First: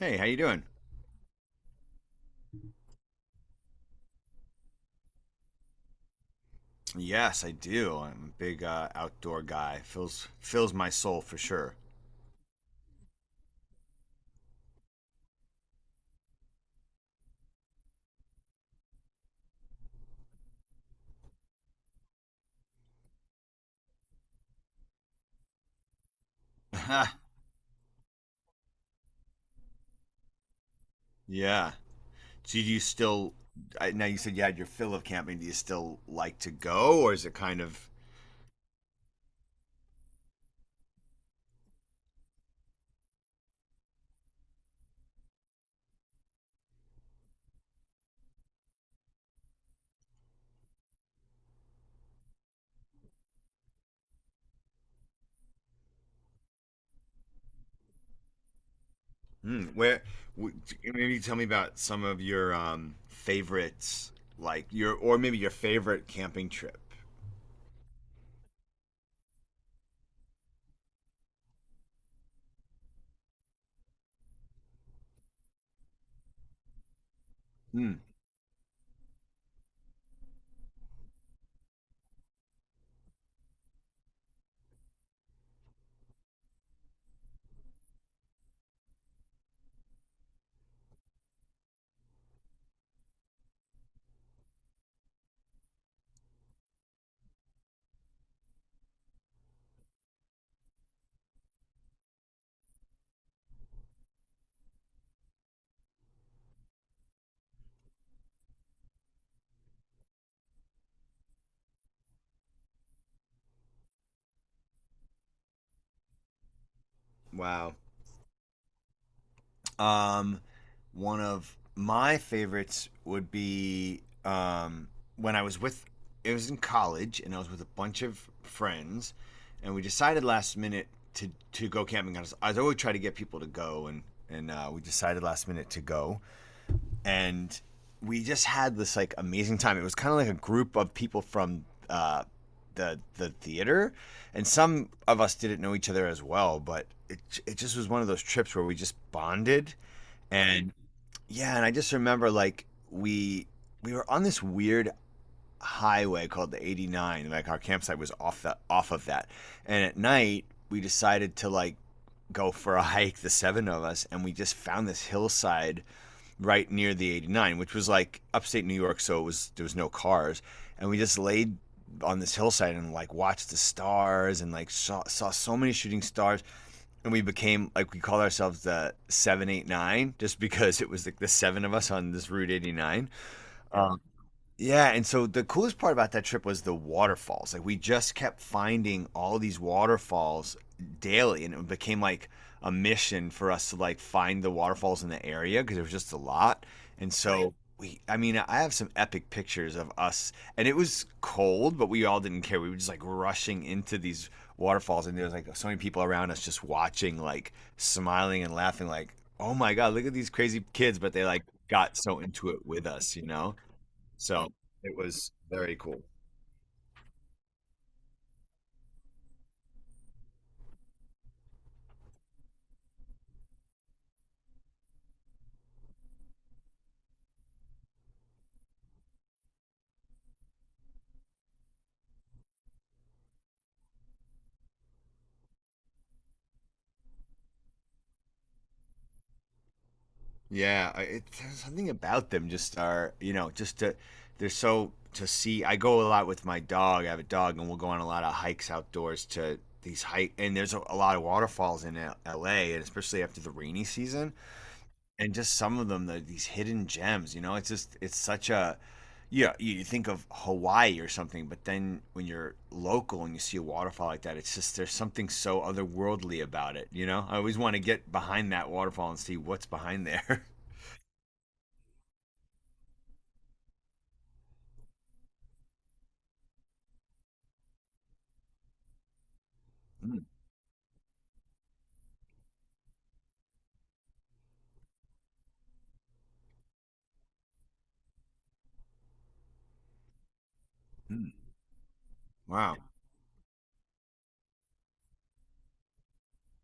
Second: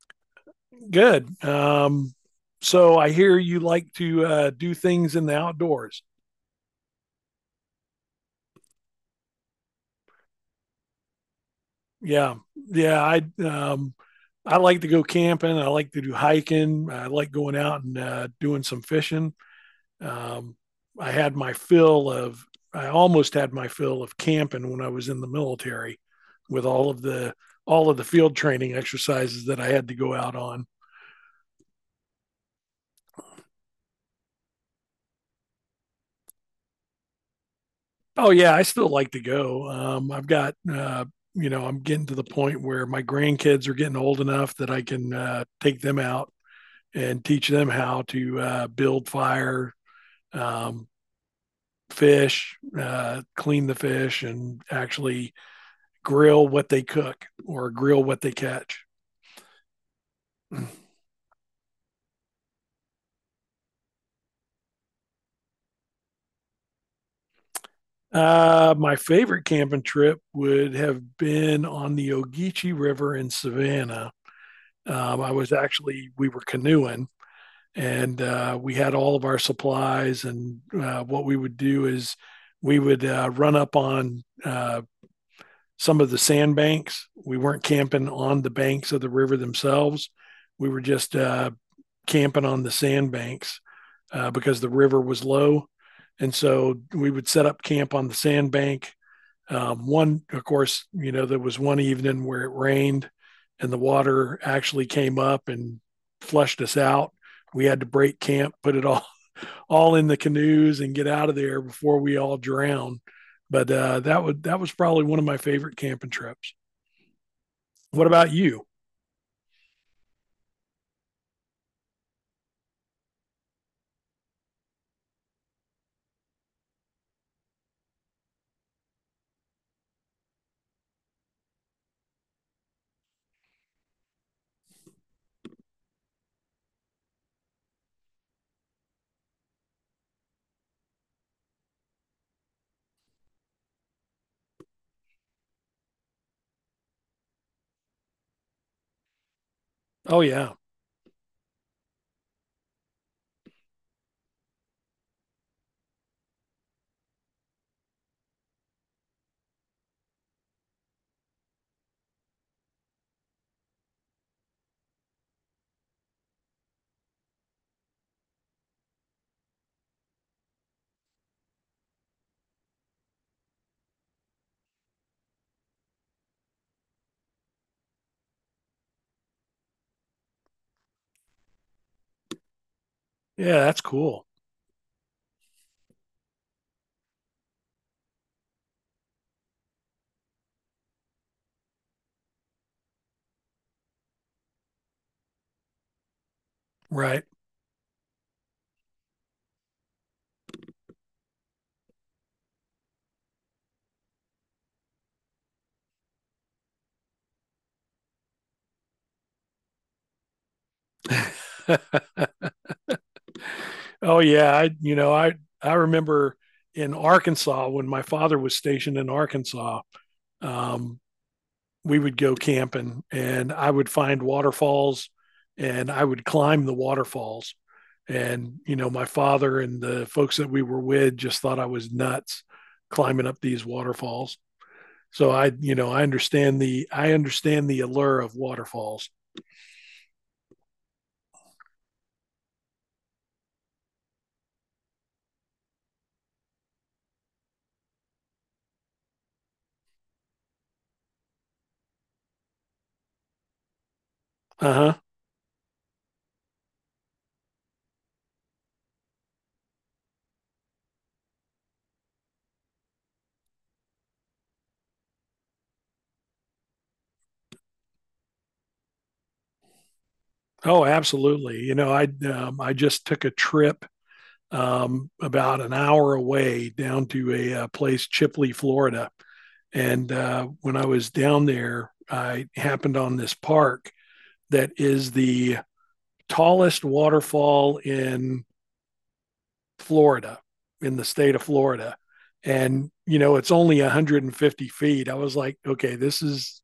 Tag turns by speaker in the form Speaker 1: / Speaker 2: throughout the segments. Speaker 1: Hey, how you doing?
Speaker 2: Good. So I hear you like to do things in the outdoors.
Speaker 1: Yes, I do. I'm a big outdoor guy. Fills my soul for sure.
Speaker 2: Yeah, yeah. I I like to go camping. I like to do hiking. I like going out and doing some fishing. Um, I had my fill of. I almost had my fill of camping when I was in the military, with all of the field training exercises that I had to go out on.
Speaker 1: Yeah. So do you still? Now you said you had your fill of camping. Do you still like to go, or is it kind of
Speaker 2: Oh yeah, I still like to go. I've got you know I'm getting to the point where my grandkids are getting old enough that I can take them out and teach them how to build fire, um, fish, clean the fish, and actually grill what they cook or grill what they catch.
Speaker 1: where? w- Maybe tell me about some of your favorites, like your or maybe your favorite camping trip.
Speaker 2: My favorite camping trip would have been on the Ogeechee River in Savannah. I was actually, we were canoeing
Speaker 1: Hmm.
Speaker 2: and we had all of our supplies. And what we would do is we would run up on some of the sandbanks. We weren't camping on the banks of the river themselves. We were just camping on the sandbanks because the river was low. And so we would set up camp on the sandbank. One, of course, you know, there was one evening where it rained and the water actually came up and flushed us out. We had to break camp, put it all, all in the canoes and get out of there before we all drown. But that was probably one of my favorite camping trips.
Speaker 1: Wow.
Speaker 2: What about you?
Speaker 1: Um, One of my favorites would be when I was with, it was in college, and I was with a bunch of friends, and we decided last minute to go camping. I always try to get people to go, and, and we decided last minute to go. And we just had this like amazing time. It was kind of like a group of people from uh, the theater, and some of us didn't know each other as well, but it just was one of those trips where we just bonded
Speaker 2: Oh yeah.
Speaker 1: and yeah, and I just remember like we were on this weird highway called the 89. Like our campsite was off the off of that. And at night we decided to like go for a hike, the seven of us, and we just found this hillside right near the 89, which was like upstate New York, so it was there was no cars, and we just laid on this hillside and like watched the stars and like saw so many shooting stars, and we became like we called ourselves the 789 just because it was like the seven of us on this route 89.
Speaker 2: Yeah, that's
Speaker 1: Um,
Speaker 2: cool.
Speaker 1: yeah, and so the coolest part about that trip was the waterfalls. Like we just kept finding all these waterfalls daily, and it became like a mission for us to like find the waterfalls in the area because there was just a lot. And, right,
Speaker 2: Right.
Speaker 1: so I mean, I have some epic pictures of us, and it was cold, but we all didn't care. We were just like rushing into these waterfalls, and there was like so many people around us just watching, like smiling and laughing, like, oh my God, look at these crazy kids, but they like got so into it with us, you know?
Speaker 2: Oh
Speaker 1: So
Speaker 2: yeah, I you
Speaker 1: it
Speaker 2: know,
Speaker 1: was
Speaker 2: I
Speaker 1: very cool.
Speaker 2: remember in Arkansas when my father was stationed in Arkansas. Um, we would go camping and I would find waterfalls and I would climb the waterfalls. And, you know, my father and the folks that we were with just thought I was nuts climbing up these waterfalls. So I understand I understand the allure of waterfalls.
Speaker 1: Yeah, something about them just are just to they're so to see. I go a lot with my dog. I have a dog, and we'll go on a lot of hikes outdoors to these hike. And there's a lot of waterfalls in L.A. and especially after the rainy season,
Speaker 2: Uh huh.
Speaker 1: and just some of them, these hidden gems. You know, it's such a, yeah. You think of Hawaii or something, but then when you're local and you see a waterfall like that, it's just there's something so otherworldly about it. You know, I always want to get behind that waterfall and see what's behind there.
Speaker 2: Oh, absolutely. I just took a trip about an hour away down to a, place, Chipley, Florida. And
Speaker 1: Mm,
Speaker 2: when I was down there, I happened on this park that is the tallest waterfall in Florida, in the
Speaker 1: mm.
Speaker 2: state of Florida.
Speaker 1: Wow.
Speaker 2: And, you know, it's only 150 feet. I was like, okay,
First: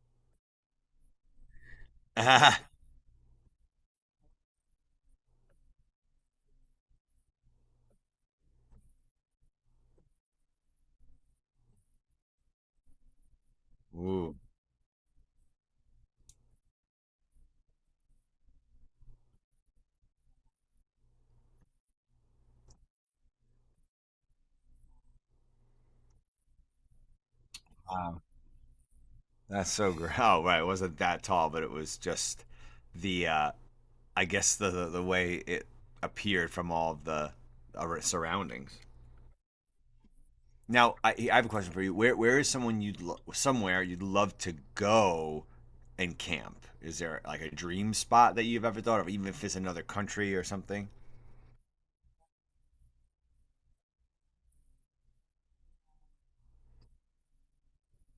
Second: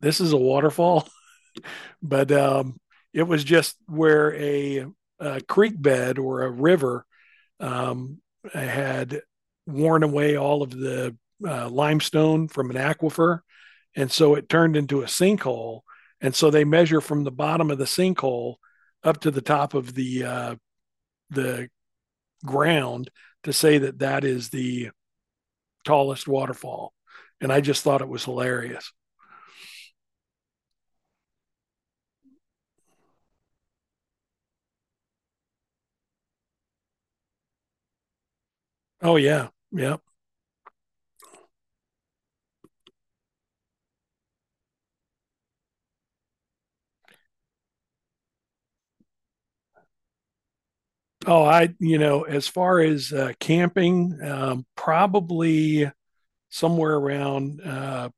Speaker 2: this is a waterfall, but it was just where a creek bed or a river Um, had worn away all of the limestone from an aquifer. And so
Speaker 1: Ooh,
Speaker 2: it turned into a sinkhole. And so they measure from the bottom of the sinkhole up to the top of the ground to say that that is the tallest waterfall. And I just thought it
Speaker 1: wow.
Speaker 2: was hilarious.
Speaker 1: That's so great. Oh, right. It wasn't that tall, but it was just the I guess the way it appeared from all of the surroundings.
Speaker 2: Oh, yeah. Yeah.
Speaker 1: Now, I have a question for you. Where is someone you'd lo- somewhere you'd love to go and camp. Is there like a dream spot that you've ever thought of, even if it's another country or something?
Speaker 2: Oh, I, you know, as far as camping, probably somewhere around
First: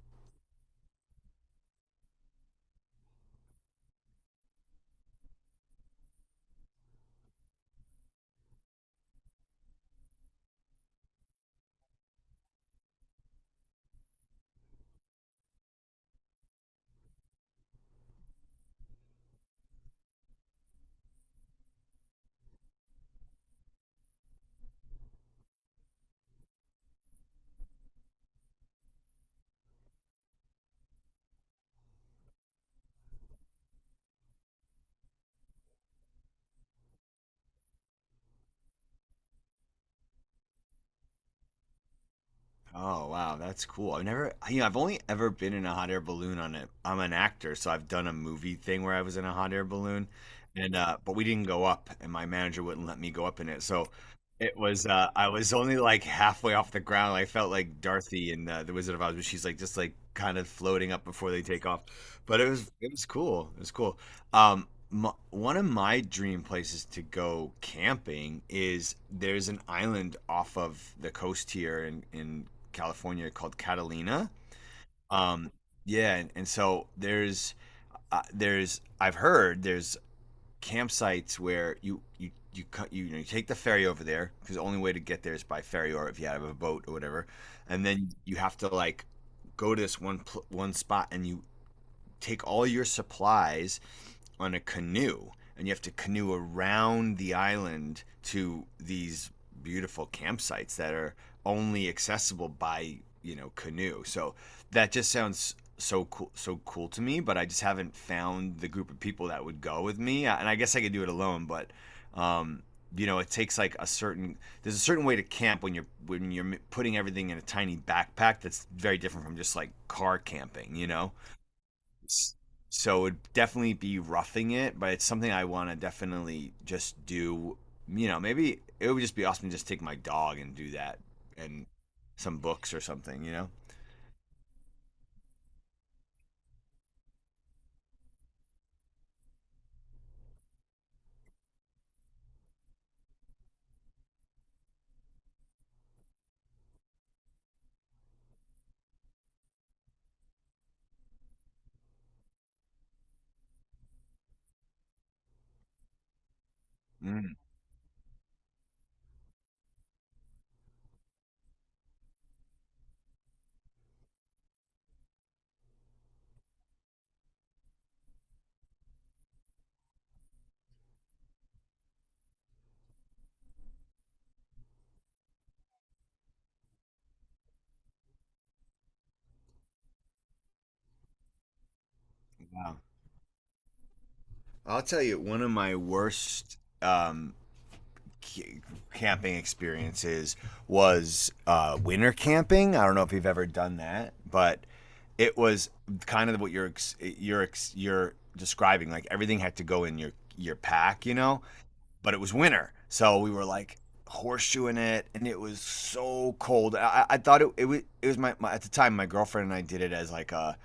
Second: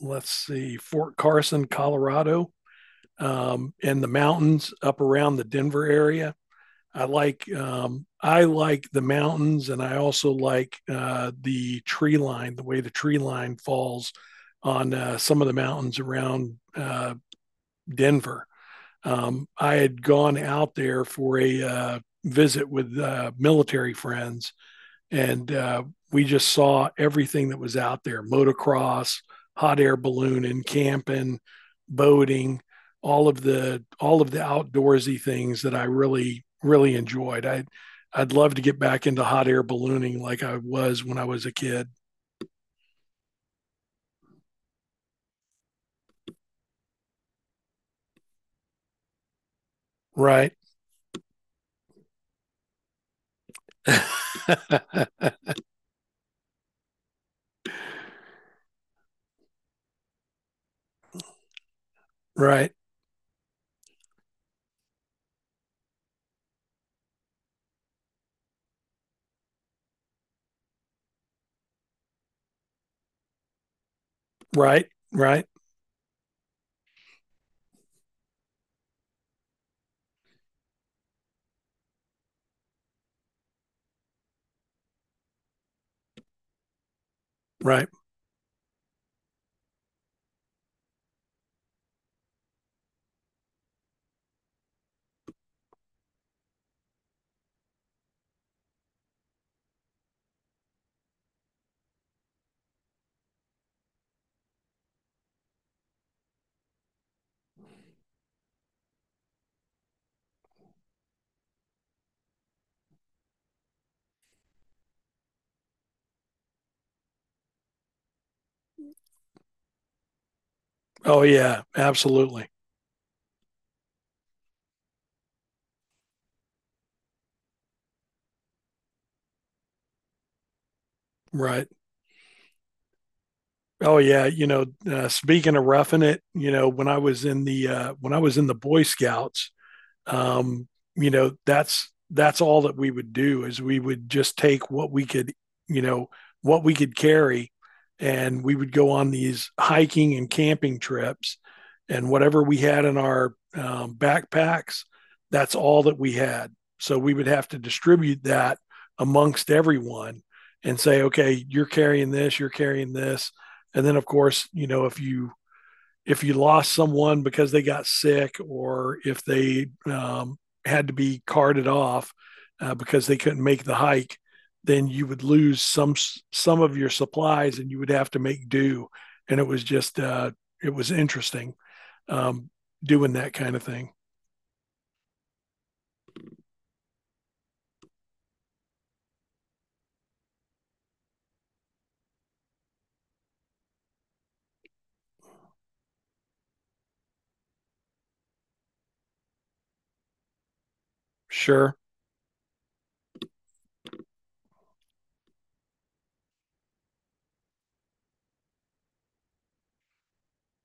Speaker 2: let's see, Fort Carson, Colorado, and the mountains up around the Denver area. I like the mountains, and I also like the tree line, the way the tree line falls on some of the mountains around Denver. I had gone out there for a visit with military friends, and we just saw everything that was out there: motocross, hot air ballooning, camping, boating, all of the outdoorsy things that I really really enjoyed. I'd love to get back into hot air ballooning like I was when I was a kid.
Speaker 1: Oh wow, that's cool. I've never, you know, I've only ever been in a hot air balloon on it. I'm an actor, so I've done a movie thing where I was in a hot air balloon,
Speaker 2: Right.
Speaker 1: and but we didn't go up, and my manager wouldn't let me go up in it. So I was only like halfway off the ground. I felt like Dorothy in The Wizard of Oz, but she's like just like kind of floating up before they take off. But it was,
Speaker 2: Right.
Speaker 1: it was cool. It was cool. Um, m One of my dream places to go camping is there's an island off of the coast here in California called Catalina.
Speaker 2: Right. Right.
Speaker 1: Um, yeah, and so there's I've heard there's campsites where you cut you take the ferry over there, because the only way to get there is by ferry or if you have a boat or whatever. And
Speaker 2: Right.
Speaker 1: then you have to like go to this one spot, and you take all your supplies on a canoe, and you have to canoe around the island to these beautiful campsites that are only accessible by canoe. So that just sounds so cool, so cool to me, but I just haven't found the group of people that would go with me, and I guess I could do it alone, but um it takes like a certain there's a certain way to camp when you're putting everything in a tiny backpack that's very different from just like car camping, you know?
Speaker 2: Oh yeah, absolutely.
Speaker 1: So it would definitely be roughing it, but it's something I want to definitely just do. You know, maybe it would just be awesome to just take my dog and do that and
Speaker 2: Right.
Speaker 1: some books or something, you know?
Speaker 2: Oh yeah, you know, speaking of roughing it, you know, when I was in the when I was in the Boy Scouts, um, you know that's all that we would do is we would just take what we could, you know, what we could carry, and we would go on these hiking and camping trips, and whatever we had in our backpacks, that's all that we had. So we would
Speaker 1: Mm,
Speaker 2: have to distribute that amongst everyone and say okay, you're carrying this, you're carrying this. And then of course, you know, if you lost someone because they got sick or if they had to be carted off because they couldn't make the hike, then you would lose some of your supplies and you would have to make do. And it was just it was interesting um,
Speaker 1: wow.
Speaker 2: doing that kind of thing.
Speaker 1: I'll tell you, one of my worst c- camping experiences was winter camping. I don't know if you've ever done that, but it was kind of what you're describing. Like everything had to go in your pack, you know.
Speaker 2: Sure,
Speaker 1: But it was winter, so we were like horseshoeing it, and it was so cold. I thought it was my at the time, my girlfriend and I did it as like a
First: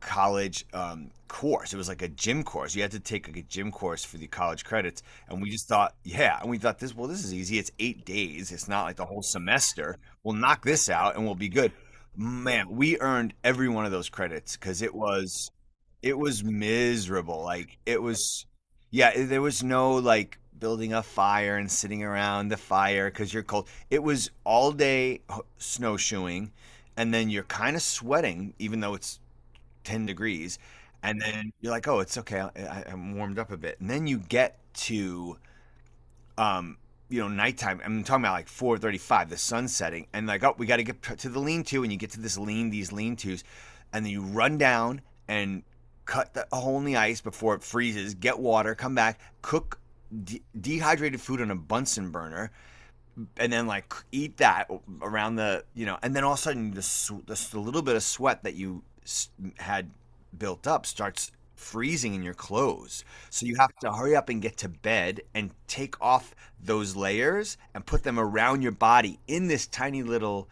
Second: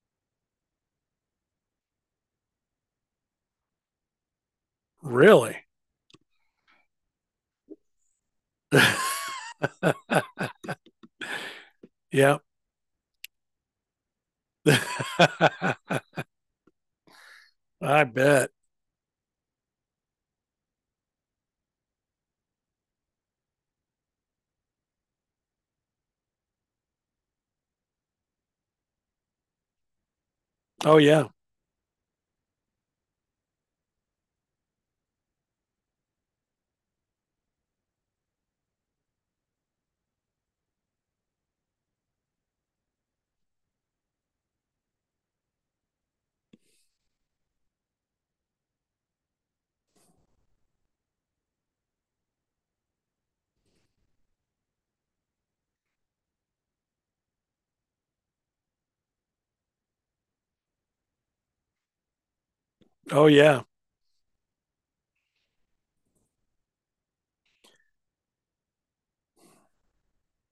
Speaker 1: college course. It was like a gym course. You had to take like a gym course for the college credits, and we
Speaker 2: really,
Speaker 1: just thought, yeah, and we thought this well this is easy. It's 8 days. It's not like the whole semester. We'll knock this out, and we'll be good.
Speaker 2: yeah,
Speaker 1: Man, we earned every one of those credits, because it was it was miserable. Like it
Speaker 2: I
Speaker 1: was,
Speaker 2: bet.
Speaker 1: yeah. There was no like building a fire and sitting around the fire because you're cold. It was all day snowshoeing, and then you're kind of sweating even though it's 10 degrees,
Speaker 2: Oh
Speaker 1: and
Speaker 2: yeah,
Speaker 1: then you're like, oh, it's okay. I'm warmed up a bit, and then you get to um, nighttime. I'm talking about like 4:35, the sun setting, and like, oh, we got to get to the lean-to, and you get to this these lean-tos, and then you run down and cut the hole in the ice before it freezes. Get water, come back, cook dehydrated food on a Bunsen burner, and then like eat that around and then all of a sudden little bit of sweat that you had built up starts freezing in your clothes.
Speaker 2: oh
Speaker 1: So you
Speaker 2: yeah.
Speaker 1: have to hurry up and get to bed and take off those layers and put them around your body in this tiny little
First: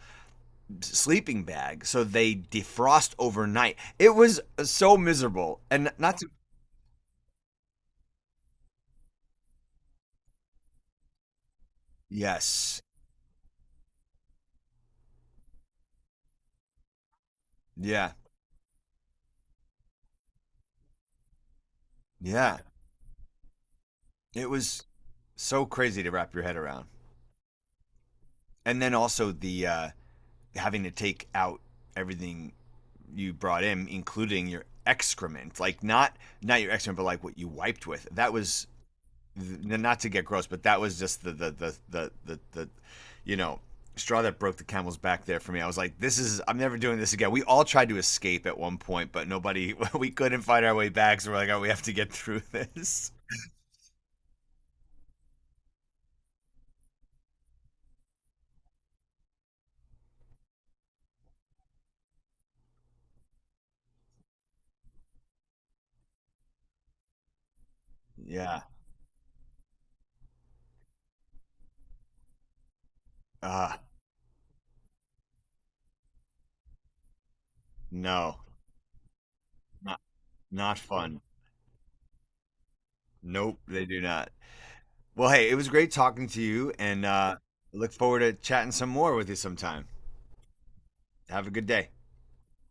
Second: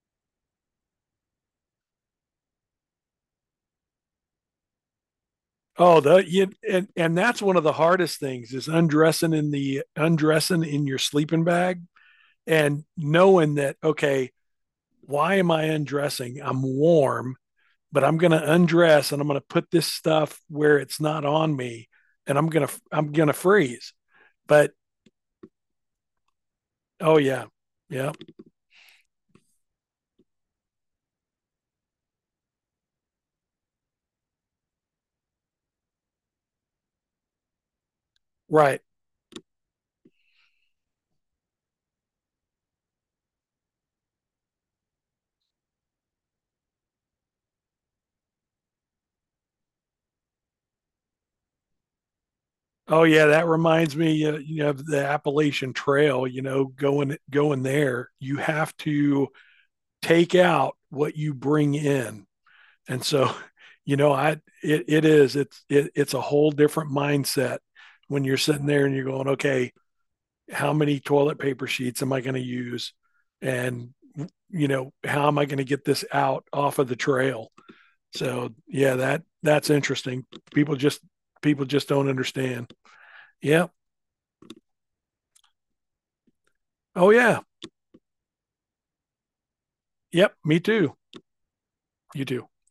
Speaker 1: sleeping bag so they defrost overnight. It was so miserable. And
Speaker 2: Oh, the
Speaker 1: not to.
Speaker 2: you, and that's one of the hardest things is undressing in your sleeping bag
Speaker 1: Yes.
Speaker 2: and knowing that okay, why am I undressing? I'm warm, but
Speaker 1: Yeah.
Speaker 2: I'm going to undress and I'm going to put this stuff where it's not on me and
Speaker 1: Yeah.
Speaker 2: I'm going to freeze.
Speaker 1: It
Speaker 2: But
Speaker 1: was so crazy to wrap your head around.
Speaker 2: oh yeah. Yeah.
Speaker 1: And then also the having to take out everything you brought in, including your excrement, like not your excrement, but like what you wiped with. That was
Speaker 2: Right.
Speaker 1: not to get gross, but that was just the you know straw that broke the camel's back there for me. I was like, I'm never doing this again. We all tried to escape at one point, but nobody, we couldn't find our way back. So we're like, oh, we have to get through
Speaker 2: Oh
Speaker 1: this.
Speaker 2: yeah, that reminds me you know of the Appalachian Trail, you know, going there, you have to take out what you bring in. And so, you know, I it is it's a whole different mindset when you're
Speaker 1: Yeah.
Speaker 2: sitting there and you're going, okay, how many toilet paper sheets am I going to use,
Speaker 1: Uh,
Speaker 2: and you know, how am I going to get this out off of the trail?
Speaker 1: no,
Speaker 2: So yeah, that's
Speaker 1: not,
Speaker 2: interesting. People
Speaker 1: not
Speaker 2: just
Speaker 1: fun.
Speaker 2: People just don't understand.
Speaker 1: Nope,
Speaker 2: Yeah.
Speaker 1: they do not. Well, hey, it was great talking to you, and
Speaker 2: Oh
Speaker 1: uh,
Speaker 2: yeah.
Speaker 1: look forward to chatting some more with you sometime.
Speaker 2: Yep. Me too.
Speaker 1: Have a good day.
Speaker 2: You too.